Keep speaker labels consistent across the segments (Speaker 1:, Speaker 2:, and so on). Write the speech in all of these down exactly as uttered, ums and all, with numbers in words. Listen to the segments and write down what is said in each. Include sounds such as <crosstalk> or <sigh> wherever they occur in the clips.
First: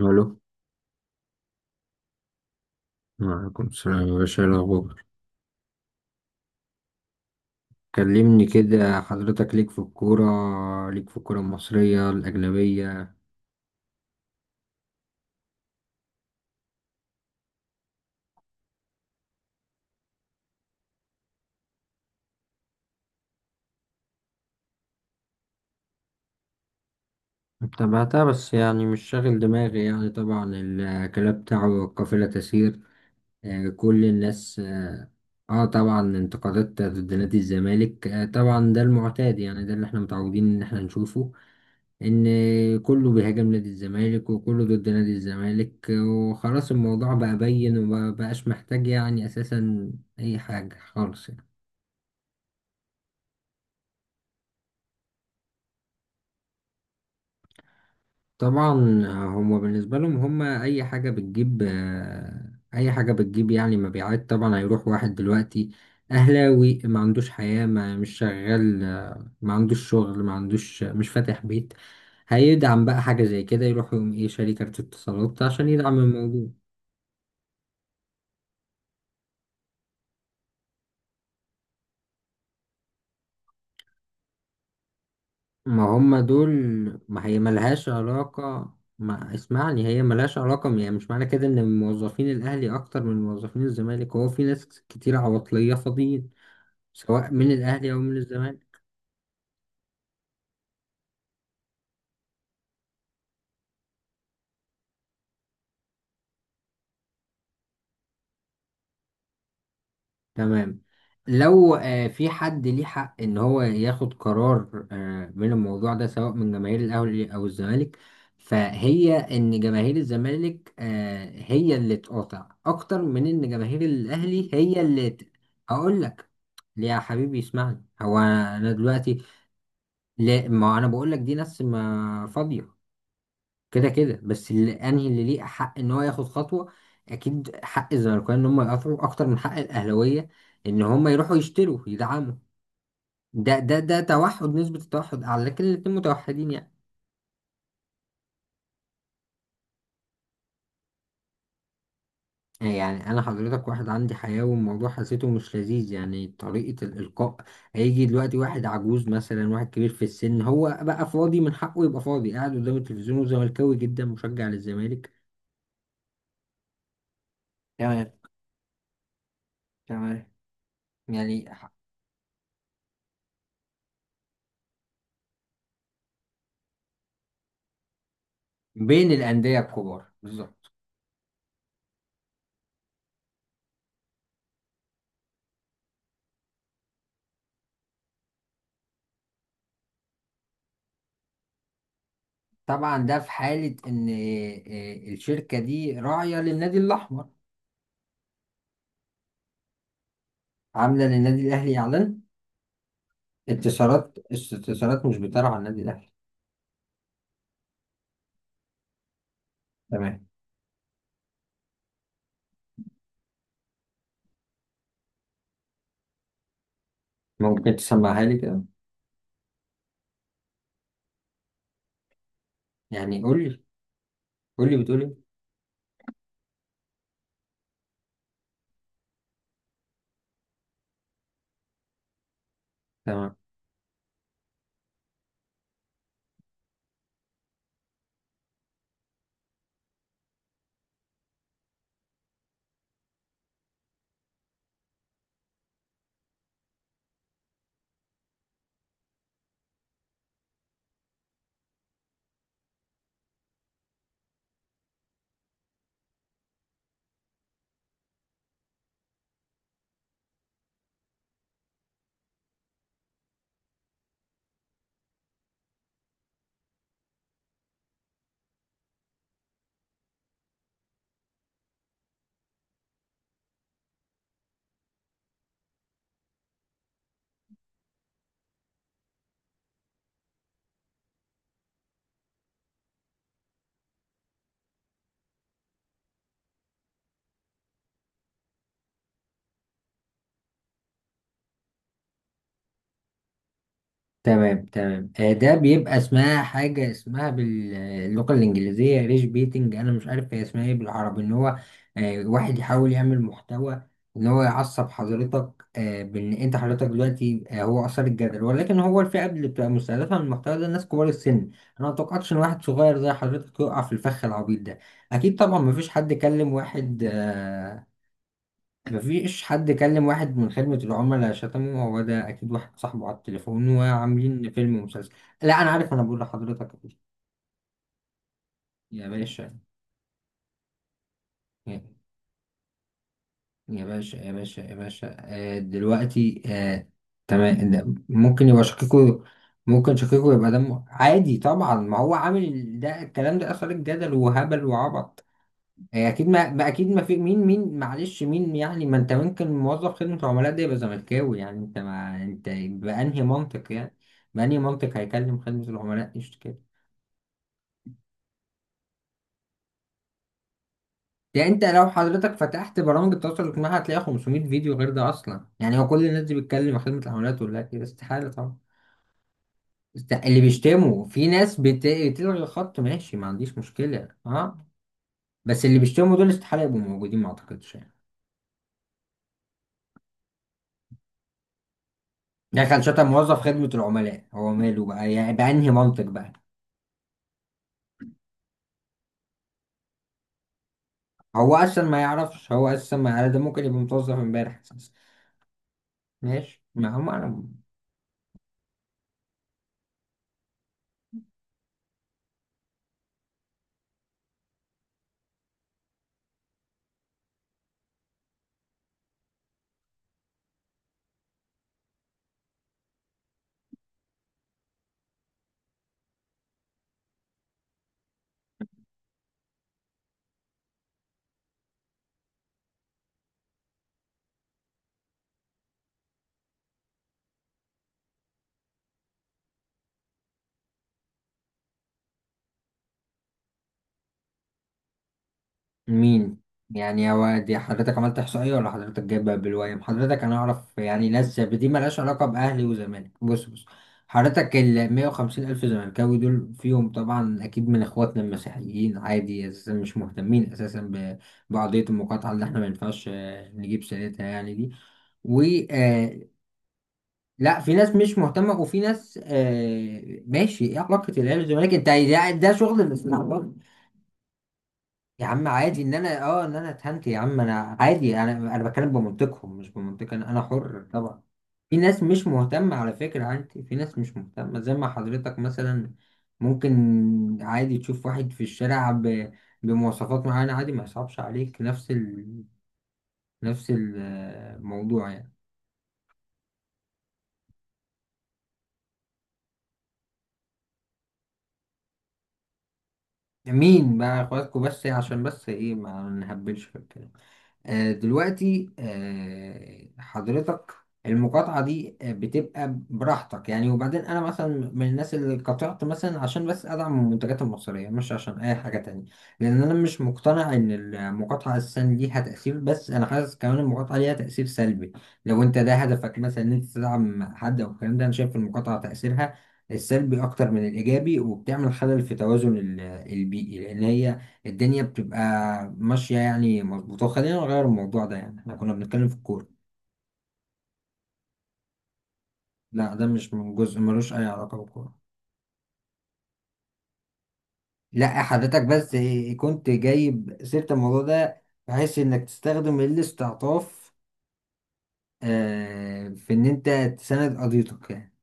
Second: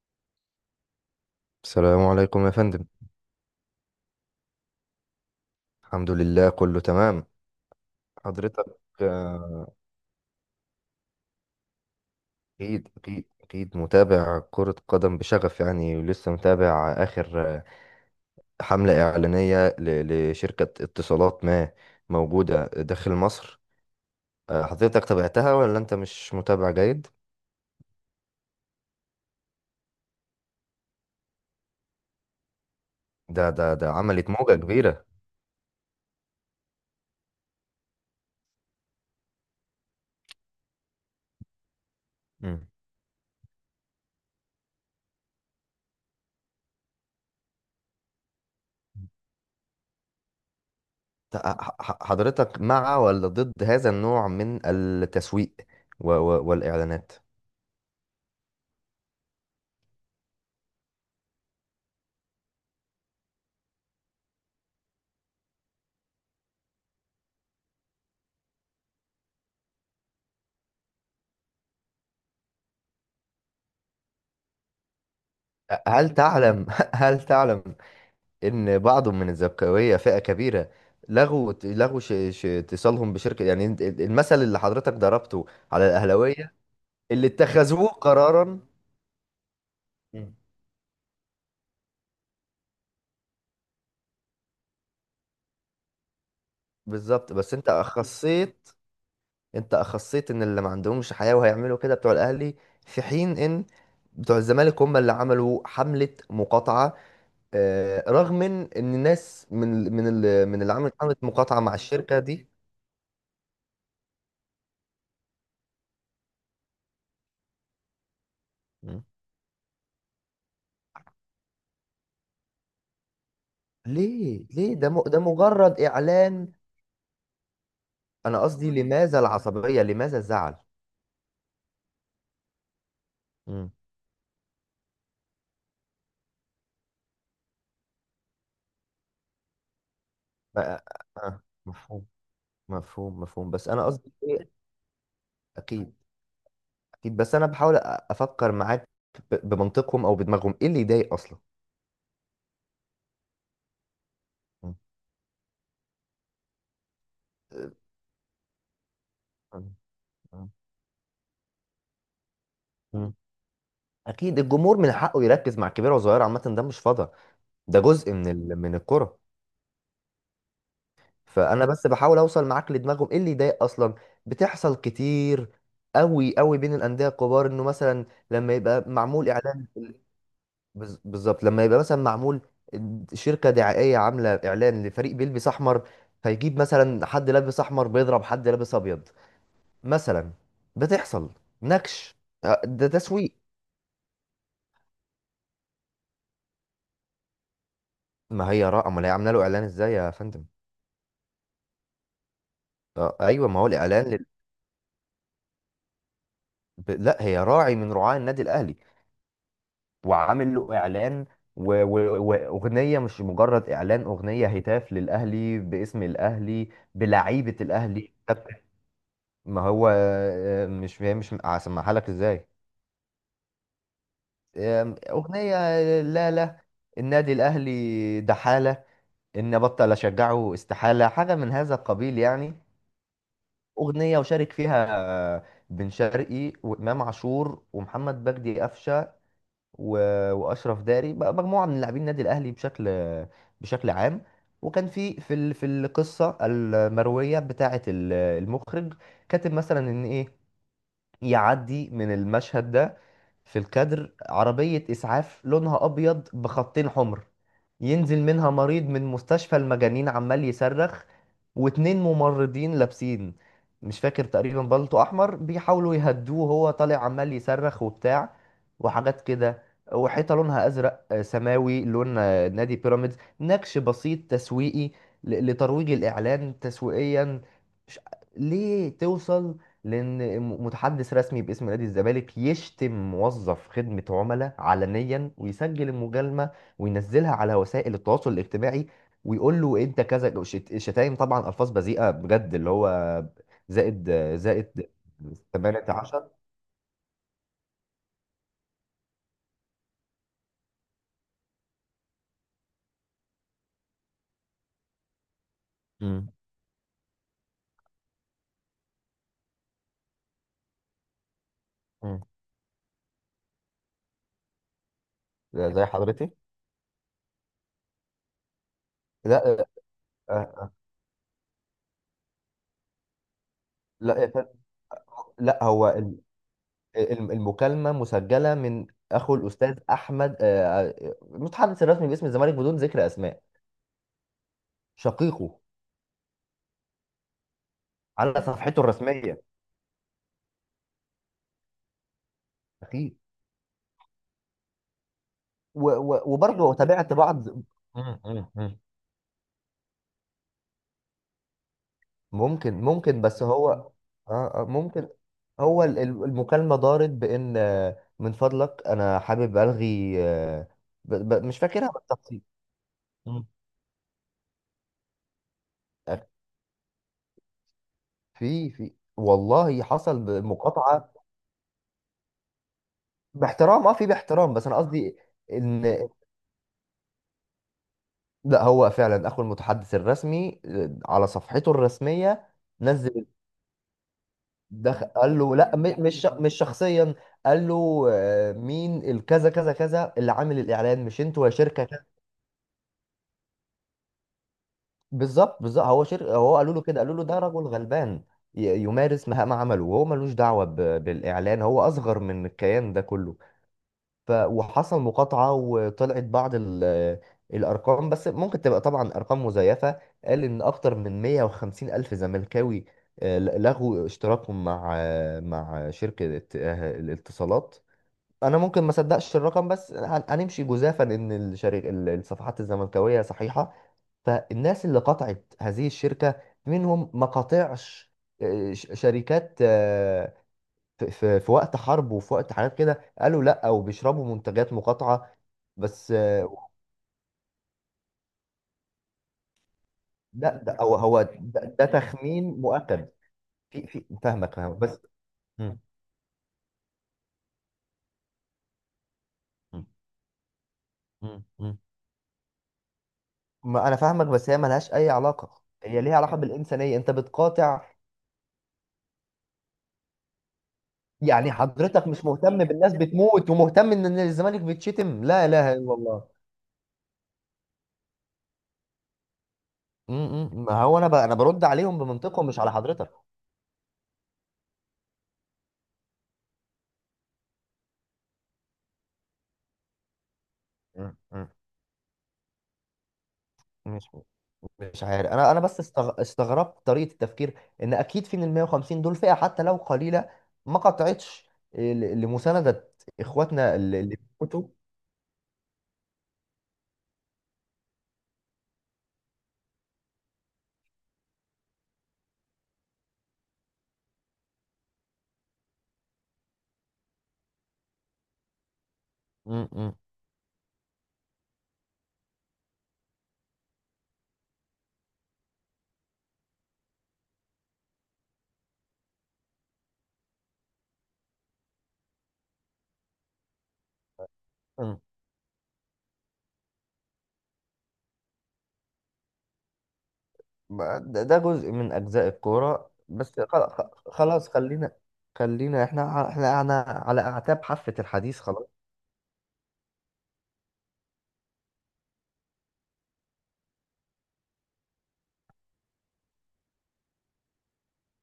Speaker 1: الو.
Speaker 2: السلام عليكم يا فندم.
Speaker 1: وعليكم السلام يا باشا، إيه الأخبار؟
Speaker 2: الحمد لله كله تمام.
Speaker 1: كلمني
Speaker 2: حضرتك
Speaker 1: كده حضرتك،
Speaker 2: آه،
Speaker 1: ليك في الكورة؟ ليك في الكورة المصرية
Speaker 2: أكيد
Speaker 1: الأجنبية؟
Speaker 2: أكيد أكيد متابع كرة قدم بشغف، يعني ولسه متابع آخر آه، حملة إعلانية ل- لشركة اتصالات ما موجودة داخل مصر. آه، حضرتك تابعتها ولا أنت مش متابع جيد؟
Speaker 1: تابعتها بس يعني مش شاغل دماغي، يعني طبعا الكلام بتاعه قافلة تسير.
Speaker 2: ده
Speaker 1: آه،
Speaker 2: ده ده
Speaker 1: كل
Speaker 2: عملت موجة
Speaker 1: الناس
Speaker 2: كبيرة.
Speaker 1: اه آه، طبعا انتقادات ضد نادي الزمالك، آه، طبعا ده المعتاد، يعني ده اللي احنا متعودين ان احنا نشوفه. ان
Speaker 2: مم.
Speaker 1: كله بيهاجم نادي الزمالك، وكله ضد نادي الزمالك، وخلاص الموضوع بقى بين ومبقاش محتاج يعني اساسا اي حاجة خالص
Speaker 2: ت-
Speaker 1: يعني.
Speaker 2: ح- ح- حضرتك مع ولا ضد هذا النوع من التسويق و- و- والإعلانات؟
Speaker 1: طبعا هما بالنسبة لهم هما اي حاجة بتجيب، آه، اي حاجة بتجيب يعني مبيعات. طبعا هيروح واحد دلوقتي اهلاوي ما عندوش حياة، ما مش شغال، آه، ما عندوش شغل، ما عندوش، مش فاتح بيت، هيدعم بقى حاجة زي كده، يروح يقوم ايه شاري كارت اتصالات عشان يدعم
Speaker 2: هل
Speaker 1: الموضوع.
Speaker 2: تعلم <laughs> هل تعلم ان بعض من الزبكاويه فئه كبيره لغوا لغوا ش... ش... اتصالهم بشركه، يعني انت- المثل اللي حضرتك ضربته
Speaker 1: ما
Speaker 2: على
Speaker 1: هم دول.
Speaker 2: الاهلاويه
Speaker 1: ما
Speaker 2: اللي
Speaker 1: هي
Speaker 2: اتخذوه
Speaker 1: ملهاش
Speaker 2: قرارا.
Speaker 1: علاقة. ما اسمعني، هي
Speaker 2: مم.
Speaker 1: ملهاش علاقة. يعني مش معنى كده ان موظفين الاهلي اكتر من موظفين الزمالك، هو في ناس كتير عواطلية فاضيين سواء
Speaker 2: بالظبط،
Speaker 1: من
Speaker 2: بس انت
Speaker 1: الاهلي او من
Speaker 2: اخصيت،
Speaker 1: الزمالك.
Speaker 2: انت اخصيت ان اللي ما عندهمش حياه وهيعملوا كده بتوع الاهلي، في حين ان بتوع الزمالك هم اللي عملوا حمله مقاطعه. آه، رغم من ان الناس من ال- من ال- من اللي
Speaker 1: تمام.
Speaker 2: عملت حمله مقاطعه مع
Speaker 1: لو آه،
Speaker 2: الشركه
Speaker 1: في
Speaker 2: دي.
Speaker 1: حد ليه حق ان هو ياخد قرار آه، من الموضوع ده سواء من جماهير الاهلي او الزمالك،
Speaker 2: مم.
Speaker 1: فهي ان جماهير الزمالك آه، هي اللي تقاطع اكتر من ان جماهير
Speaker 2: ليه
Speaker 1: الاهلي
Speaker 2: ليه
Speaker 1: هي
Speaker 2: ده م-
Speaker 1: اللي
Speaker 2: ده
Speaker 1: ت-
Speaker 2: مجرد
Speaker 1: اقول لك.
Speaker 2: اعلان.
Speaker 1: ليه يا حبيبي؟ اسمعني، هو
Speaker 2: انا قصدي
Speaker 1: انا
Speaker 2: لماذا
Speaker 1: دلوقتي،
Speaker 2: العصبية؟ لماذا
Speaker 1: لا
Speaker 2: الزعل؟
Speaker 1: ما انا بقول لك دي ناس ما فاضية،
Speaker 2: امم.
Speaker 1: كده كده. بس اللي انهي اللي ليه حق ان هو ياخد خطوه، اكيد حق الزمالكاويه ان هم يقاطعوا اكتر من حق الاهلاويه
Speaker 2: ف-
Speaker 1: ان هم يروحوا
Speaker 2: آه،
Speaker 1: يشتروا
Speaker 2: مفهوم.
Speaker 1: يدعموا.
Speaker 2: مفهوم مفهوم،
Speaker 1: ده
Speaker 2: بس
Speaker 1: ده
Speaker 2: انا
Speaker 1: ده
Speaker 2: قصدي
Speaker 1: توحد،
Speaker 2: ايه.
Speaker 1: نسبه التوحد اعلى، لكن
Speaker 2: اكيد،
Speaker 1: الاتنين متوحدين يعني.
Speaker 2: اكيد بس انا بحاول أ- افكر معاك ب- بمنطقهم او بدماغهم ايه اللي يضايق اصلا.
Speaker 1: يعني انا حضرتك واحد عندي حياه والموضوع حسيته مش لذيذ، يعني طريقه الالقاء. هيجي دلوقتي واحد عجوز مثلا، واحد كبير في السن، هو بقى فاضي، من حقه يبقى فاضي قاعد قدام
Speaker 2: امم.
Speaker 1: التلفزيون وزملكاوي جدا،
Speaker 2: اكيد
Speaker 1: مشجع
Speaker 2: الجمهور من
Speaker 1: للزمالك.
Speaker 2: حقه يركز مع كبيره وصغيره، عامه ده مش فضا، ده
Speaker 1: تمام،
Speaker 2: جزء من ال... من الكره.
Speaker 1: تمام. يعني
Speaker 2: فانا
Speaker 1: ح-
Speaker 2: بس بحاول اوصل معاك لدماغهم ايه اللي يضايق اصلا. بتحصل كتير قوي قوي بين الانديه الكبار انه مثلا لما يبقى
Speaker 1: بين
Speaker 2: معمول
Speaker 1: الانديه
Speaker 2: اعلان،
Speaker 1: الكبار بالظبط.
Speaker 2: بز- بالظبط لما يبقى مثلا معمول شركة دعائية عاملة إعلان لفريق بيلبس أحمر، فيجيب مثلا حد لابس أحمر بيضرب حد لابس أبيض مثلا. بتحصل نكش. آه، ده
Speaker 1: طبعا ده في
Speaker 2: تسويق.
Speaker 1: حالة إن آه، الشركة دي راعية للنادي الأحمر.
Speaker 2: ما هي را، أمال هي عاملة له إعلان إزاي يا فندم؟
Speaker 1: عاملة للنادي الأهلي إعلان.
Speaker 2: آه، أيوه، ما هو الإعلان
Speaker 1: اتصالات
Speaker 2: لل...
Speaker 1: استثمارات مش بترعى النادي الأهلي؟
Speaker 2: ب- لا، هي راعي من رعاة النادي الأهلي،
Speaker 1: تمام.
Speaker 2: وعامل له إعلان و- و- وأغنية، مش مجرد إعلان، أغنية هتاف للأهلي باسم الأهلي بلعيبة
Speaker 1: ممكن
Speaker 2: الأهلي.
Speaker 1: تسمعها لي كده؟
Speaker 2: ما هو آه، مش، هي مش هسمعها لك ازاي.
Speaker 1: يعني قول لي، قول لي
Speaker 2: آه،
Speaker 1: بتقول إيه.
Speaker 2: اغنيه. لا لا، النادي الاهلي دحاله ان ابطل اشجعه استحاله، حاجه من هذا القبيل يعني.
Speaker 1: تمام،
Speaker 2: اغنيه وشارك فيها آه، بن شرقي وامام عاشور ومحمد بجدي قفشه و- واشرف داري، بقى مجموعه من لاعبين النادي الاهلي بشكل، بشكل عام. وكان في في ال- في القصه المرويه بتاعه ال- المخرج كاتب مثلا ان ايه، يعدي من المشهد ده في الكادر عربية إسعاف لونها أبيض بخطين حمر، ينزل منها مريض من مستشفى المجانين عمال يصرخ، واتنين ممرضين لابسين، مش فاكر، تقريبا بلطو أحمر، بيحاولوا يهدوه وهو طالع عمال يصرخ وبتاع وحاجات كده. وحيطة لونها أزرق آه، سماوي، لون آه، نادي بيراميدز، نكش بسيط تسويقي ل- لترويج الإعلان تسويقيا. مش- ليه توصل؟ لان م- متحدث رسمي باسم نادي الزمالك يشتم موظف خدمة عملاء علنيا، ويسجل المجالمة وينزلها على وسائل التواصل الاجتماعي، ويقول له انت كذا، شت- شتايم طبعا، الفاظ بذيئة بجد، اللي هو زائد،
Speaker 1: تمام،
Speaker 2: زائد
Speaker 1: تمام. آه، ده بيبقى
Speaker 2: ثمانية عشر.
Speaker 1: اسمها حاجة اسمها باللغة الإنجليزية ريش بيتنج، أنا مش عارف هي اسمها إيه بالعربي. إن هو آه، واحد يحاول يعمل محتوى، إن هو يعصب حضرتك آه،
Speaker 2: امم.
Speaker 1: بإن أنت حضرتك دلوقتي، آه، هو أثار الجدل، ولكن هو الفئة اللي بتبقى مستهدفة من المحتوى ده الناس كبار السن. أنا ما أتوقعتش إن واحد صغير زي حضرتك يقع في الفخ العبيط ده. أكيد طبعا
Speaker 2: زي
Speaker 1: مفيش حد
Speaker 2: حضرتي.
Speaker 1: كلم واحد آه، مفيش
Speaker 2: لا.
Speaker 1: حد كلم واحد من
Speaker 2: آه،
Speaker 1: خدمة العملاء شتمه، هو ده أكيد واحد صاحبه على التليفون
Speaker 2: لا يا فندم.
Speaker 1: وعاملين فيلم ومسلسل. لا
Speaker 2: لا،
Speaker 1: أنا
Speaker 2: هو
Speaker 1: عارف، أنا
Speaker 2: ال-
Speaker 1: بقول لحضرتك إيه.
Speaker 2: ال- المكالمة مسجلة من
Speaker 1: يا
Speaker 2: اخو
Speaker 1: باشا،
Speaker 2: الاستاذ احمد، آه، آه،
Speaker 1: يا،
Speaker 2: المتحدث الرسمي باسم الزمالك بدون ذكر اسماء.
Speaker 1: يا باشا يا باشا يا باشا، آه
Speaker 2: شقيقه
Speaker 1: دلوقتي آه. تمام، ده
Speaker 2: على
Speaker 1: ممكن يبقى
Speaker 2: صفحته
Speaker 1: شقيقه.
Speaker 2: الرسميه.
Speaker 1: ممكن شقيقه يبقى دمه عادي، طبعا ما هو عامل ده،
Speaker 2: اكيد.
Speaker 1: الكلام ده أثار الجدل وهبل وعبط.
Speaker 2: و-
Speaker 1: هي
Speaker 2: و-
Speaker 1: اكيد ما, ما
Speaker 2: وبرضه
Speaker 1: اكيد، ما
Speaker 2: تابعت
Speaker 1: في مين
Speaker 2: بعض،
Speaker 1: مين
Speaker 2: مم،
Speaker 1: معلش،
Speaker 2: مم،
Speaker 1: مين
Speaker 2: مم.
Speaker 1: يعني؟ ما انت ممكن موظف خدمة عملاء ده يبقى زملكاوي. يعني انت ما انت
Speaker 2: ممكن،
Speaker 1: بأنهي
Speaker 2: ممكن، بس هو
Speaker 1: منطق
Speaker 2: اه،
Speaker 1: يعني؟ بأنهي
Speaker 2: آه،
Speaker 1: منطق
Speaker 2: ممكن.
Speaker 1: هيكلم خدمة
Speaker 2: هو ال-
Speaker 1: العملاء
Speaker 2: ال-
Speaker 1: يشتكي كده؟
Speaker 2: المكالمة دارت بإن آه، من فضلك أنا حابب ألغي آه، ب- ب-
Speaker 1: يعني
Speaker 2: مش
Speaker 1: انت لو
Speaker 2: فاكرها
Speaker 1: حضرتك
Speaker 2: بالتفصيل.
Speaker 1: فتحت برامج التواصل
Speaker 2: مم.
Speaker 1: الاجتماعي هتلاقي خمسمية فيديو غير ده اصلا. يعني هو كل الناس
Speaker 2: آه،
Speaker 1: دي بتكلم خدمة العملاء تقول لك كده؟ استحالة طبعا.
Speaker 2: في في والله
Speaker 1: است- اللي
Speaker 2: حصل
Speaker 1: بيشتموا،
Speaker 2: مقاطعة
Speaker 1: في ناس بت- بتلغي الخط، ماشي، ما عنديش
Speaker 2: باحترام، اه في
Speaker 1: مشكلة
Speaker 2: باحترام،
Speaker 1: اه.
Speaker 2: بس أنا قصدي
Speaker 1: بس اللي
Speaker 2: إن.
Speaker 1: بيشتموا دول استحالة يبقوا موجودين، ما اعتقدش يعني.
Speaker 2: لا، هو فعلا أخو المتحدث الرسمي آه، على صفحته الرسمية
Speaker 1: دخل شتم
Speaker 2: نزل،
Speaker 1: موظف خدمة العملاء، هو ماله
Speaker 2: دخل،
Speaker 1: بقى يعني؟
Speaker 2: قال له
Speaker 1: بأنهي
Speaker 2: لا، م-
Speaker 1: منطق
Speaker 2: مش
Speaker 1: بقى؟
Speaker 2: مش شخصيا. قال له آه، مين الكذا كذا كذا اللي عامل الاعلان؟ مش انتوا يا
Speaker 1: هو اصلا
Speaker 2: شركه
Speaker 1: ما
Speaker 2: كذا.
Speaker 1: يعرفش، هو اصلا ما يعرف، ده ممكن يبقى متوظف امبارح اساسا.
Speaker 2: بالظبط، بالظبط، هو شركه، هو
Speaker 1: ماشي،
Speaker 2: قالوا له
Speaker 1: ما
Speaker 2: كده،
Speaker 1: هم
Speaker 2: قالوا له ده
Speaker 1: انا.
Speaker 2: رجل غلبان ي- يمارس مهام عمله وهو ملوش دعوه ب- بالاعلان، هو اصغر من الكيان ده كله. ف وحصل مقاطعه، وطلعت بعض ال- الارقام، بس ممكن تبقى طبعا ارقام مزيفه. قال ان اكتر من مية وخمسين الف زملكاوي آه، لغوا اشتراكهم مع، آه، مع شركه، آه، الاتصالات. انا ممكن ما صدقش الرقم، بس هن- هنمشي جزافا ان الشريك ال- الصفحات الزملكاويه صحيحه، فالناس اللي قطعت هذه الشركه منهم ما قطعش. آه، ش- شركات آه، في في- في وقت حرب وفي وقت حاجات كده، قالوا لا وبيشربوا منتجات مقاطعه، بس
Speaker 1: مين؟
Speaker 2: آه.
Speaker 1: يعني هو دي حضرتك عملت احصائيه ولا حضرتك جايبها بالويم؟ حضرتك انا
Speaker 2: لا ده
Speaker 1: اعرف
Speaker 2: هو،
Speaker 1: يعني
Speaker 2: هو
Speaker 1: ناس زي- دي
Speaker 2: ده, ده
Speaker 1: مالهاش علاقه
Speaker 2: تخمين
Speaker 1: باهلي
Speaker 2: مؤكد.
Speaker 1: وزمالك. بص، بص
Speaker 2: في في فاهمك،
Speaker 1: حضرتك،
Speaker 2: فاهمك
Speaker 1: ال
Speaker 2: بس.
Speaker 1: مئة وخمسين الف
Speaker 2: مم.
Speaker 1: زملكاوي دول فيهم طبعا اكيد من اخواتنا المسيحيين، عادي، اساسا
Speaker 2: مم.
Speaker 1: مش مهتمين اساسا ب-
Speaker 2: مم. مم.
Speaker 1: بقضيه المقاطعه، اللي احنا ما ينفعش آه، نجيب
Speaker 2: ما انا
Speaker 1: سيرتها
Speaker 2: فاهمك، بس
Speaker 1: يعني
Speaker 2: هي
Speaker 1: دي.
Speaker 2: ملهاش اي علاقه، هي ليها علاقه بالانسانيه، انت
Speaker 1: لا في
Speaker 2: بتقاطع.
Speaker 1: ناس مش مهتمه، وفي ناس آه ماشي، ايه علاقه الاهلي
Speaker 2: يعني
Speaker 1: والزمالك؟ انت
Speaker 2: حضرتك مش
Speaker 1: ده, ده
Speaker 2: مهتم
Speaker 1: شغل
Speaker 2: بالناس
Speaker 1: الاستعباط.
Speaker 2: بتموت، ومهتم ان إن الزمالك بتشتم
Speaker 1: يا
Speaker 2: لا
Speaker 1: عم
Speaker 2: اله
Speaker 1: عادي ان
Speaker 2: الا
Speaker 1: انا
Speaker 2: الله؟
Speaker 1: اه ان انا اتهنت، يا عم انا عادي، انا انا بتكلم بمنطقهم مش
Speaker 2: م-
Speaker 1: بمنطق انا، انا
Speaker 2: م- ما
Speaker 1: حر
Speaker 2: هو انا ب...
Speaker 1: طبعا.
Speaker 2: انا برد
Speaker 1: في
Speaker 2: عليهم
Speaker 1: ناس مش
Speaker 2: بمنطقهم مش على
Speaker 1: مهتمه على
Speaker 2: حضرتك.
Speaker 1: فكره، عادي، في ناس مش مهتمه زي ما حضرتك مثلا ممكن عادي تشوف واحد في الشارع ب... بمواصفات معينه عادي ما
Speaker 2: م-
Speaker 1: يصعبش
Speaker 2: م-
Speaker 1: عليك، نفس ال... نفس
Speaker 2: مش مش
Speaker 1: الموضوع
Speaker 2: عارف،
Speaker 1: يعني.
Speaker 2: انا انا بس استغ... استغربت طريقه التفكير، ان اكيد في من ال مية وخمسين دول فئه حتى لو قليله ما قطعتش ل- لمسانده اخواتنا
Speaker 1: مين
Speaker 2: اللي اللي
Speaker 1: بقى اخواتكم؟
Speaker 2: بيموتوا.
Speaker 1: بس عشان بس ايه، ما نهبلش في الكلام. آه، دلوقتي آه، حضرتك، المقاطعة دي آه، بتبقى براحتك يعني. وبعدين أنا مثلا من الناس اللي قطعت، مثلا عشان بس أدعم المنتجات المصرية، مش عشان أي حاجة تانية. لأن
Speaker 2: م-
Speaker 1: أنا
Speaker 2: م-
Speaker 1: مش مقتنع إن المقاطعة أساسا ليها تأثير، بس أنا حاسس كمان المقاطعة ليها تأثير سلبي. لو أنت ده هدفك مثلا إن أنت تدعم حد أو الكلام ده، أنا شايف المقاطعة تأثيرها السلبي أكتر من الإيجابي، وبتعمل خلل في توازن ال- البيئي، لأن هي الدنيا
Speaker 2: م.
Speaker 1: بتبقى ماشية يعني مظبوطة. خلينا نغير الموضوع ده يعني، احنا كنا بنتكلم في الكورة.
Speaker 2: ما- ده ده جزء من اجزاء الكوره،
Speaker 1: لا ده مش
Speaker 2: بس
Speaker 1: من
Speaker 2: خل-
Speaker 1: جزء،
Speaker 2: خ-
Speaker 1: ملوش أي
Speaker 2: خلاص
Speaker 1: علاقة
Speaker 2: خلينا،
Speaker 1: بالكورة.
Speaker 2: خلينا، احنا احنا احنا على اعتاب حافه
Speaker 1: لا
Speaker 2: الحديث،
Speaker 1: حضرتك
Speaker 2: خلاص.
Speaker 1: بس إيه، كنت جايب سيرة الموضوع ده بحيث إنك تستخدم الاستعطاف آه، في إن أنت تساند قضيتك يعني.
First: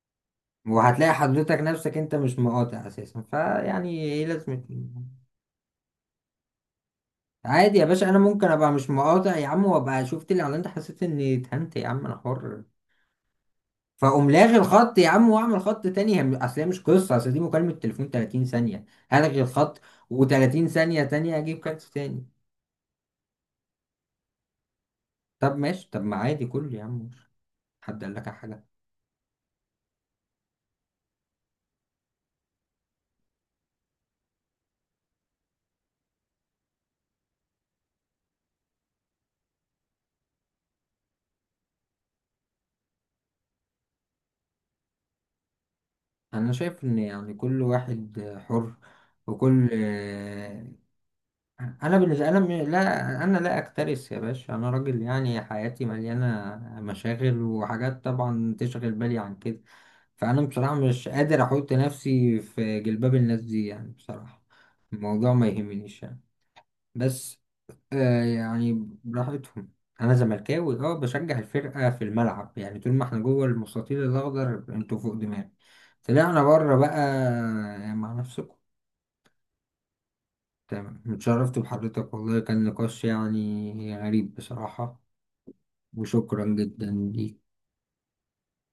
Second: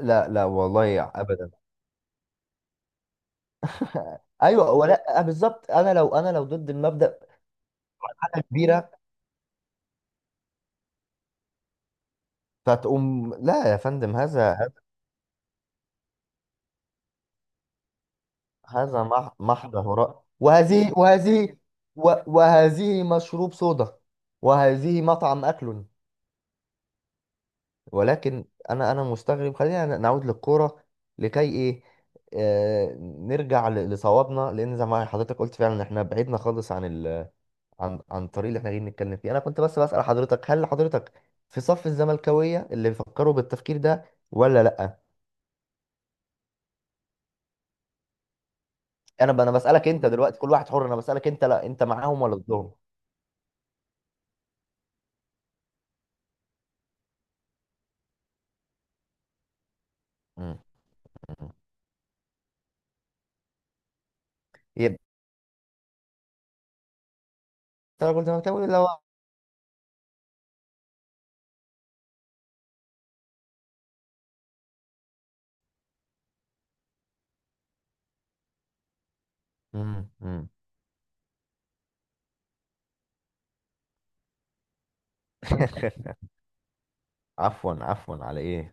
Speaker 2: لا لا، والله
Speaker 1: وهتلاقي
Speaker 2: ابدا.
Speaker 1: حضرتك نفسك أنت مش مقاطع أساسا، فيعني
Speaker 2: <laughs>
Speaker 1: إيه لازمة؟
Speaker 2: ايوه، ولا آه، بالظبط، انا لو، انا لو ضد المبدأ
Speaker 1: عادي يا باشا، أنا
Speaker 2: حاجه
Speaker 1: ممكن أبقى
Speaker 2: كبيره،
Speaker 1: مش مقاطع يا عم، وأبقى شفت الإعلان ده حسيت إني اتهنت يا عم، أنا حر.
Speaker 2: فتقوم لا يا فندم.
Speaker 1: فاقوم لاغي
Speaker 2: هذا،
Speaker 1: الخط يا عم واعمل خط تاني، هم- اصل هي مش قصه، اصل دي مكالمه تليفون تلاتين ثانيه.
Speaker 2: هذا مح-
Speaker 1: هلغي
Speaker 2: محض
Speaker 1: الخط
Speaker 2: هراء،
Speaker 1: و30
Speaker 2: وهذه،
Speaker 1: ثانيه تانية
Speaker 2: وهذه
Speaker 1: اجيب كارت
Speaker 2: و-
Speaker 1: تاني.
Speaker 2: وهذه مشروب صودا، وهذه مطعم
Speaker 1: طب
Speaker 2: اكل.
Speaker 1: ماشي، طب ما عادي كله يا عم، مش حد قال لك على
Speaker 2: ولكن
Speaker 1: حاجه.
Speaker 2: انا، انا مستغرب. خلينا نعود للكوره، لكي ايه. آه نرجع ل- لصوابنا، لان زي ما حضرتك قلت فعلا احنا بعدنا خالص عن، عن عن الطريق اللي احنا جايين نتكلم فيه. انا كنت بس بسأل حضرتك هل حضرتك في صف الزملكاوية اللي بيفكروا بالتفكير ده ولا لا؟
Speaker 1: انا شايف ان يعني كل واحد حر،
Speaker 2: انا ب- انا
Speaker 1: وكل
Speaker 2: بسألك انت دلوقتي، كل واحد حر، انا بسألك انت، لا انت
Speaker 1: انا
Speaker 2: معاهم
Speaker 1: بالنسبه
Speaker 2: ولا
Speaker 1: انا م-
Speaker 2: ضدهم؟
Speaker 1: لا انا لا اكترث يا باشا، انا راجل يعني حياتي مليانه مشاغل وحاجات طبعا تشغل بالي عن كده. فانا
Speaker 2: مم.
Speaker 1: بصراحه مش قادر
Speaker 2: مم.
Speaker 1: احط نفسي في جلباب الناس دي، يعني بصراحه
Speaker 2: يبقى
Speaker 1: الموضوع ما يهمنيش يعني. بس
Speaker 2: انا
Speaker 1: آه
Speaker 2: كنت زملكاوي، لا
Speaker 1: يعني
Speaker 2: هو-
Speaker 1: براحتهم. انا زملكاوي اه، بشجع الفرقه في الملعب، يعني طول ما احنا جوه المستطيل الاخضر انتوا فوق دماغي. طلعنا بره بقى، مع نفسكم.
Speaker 2: مم. مم.
Speaker 1: تمام، اتشرفت بحضرتك والله، كان نقاش يعني غريب بصراحة.
Speaker 2: <laughs>
Speaker 1: وشكرا جدا ليك.
Speaker 2: عفوا، عفوا على ايه.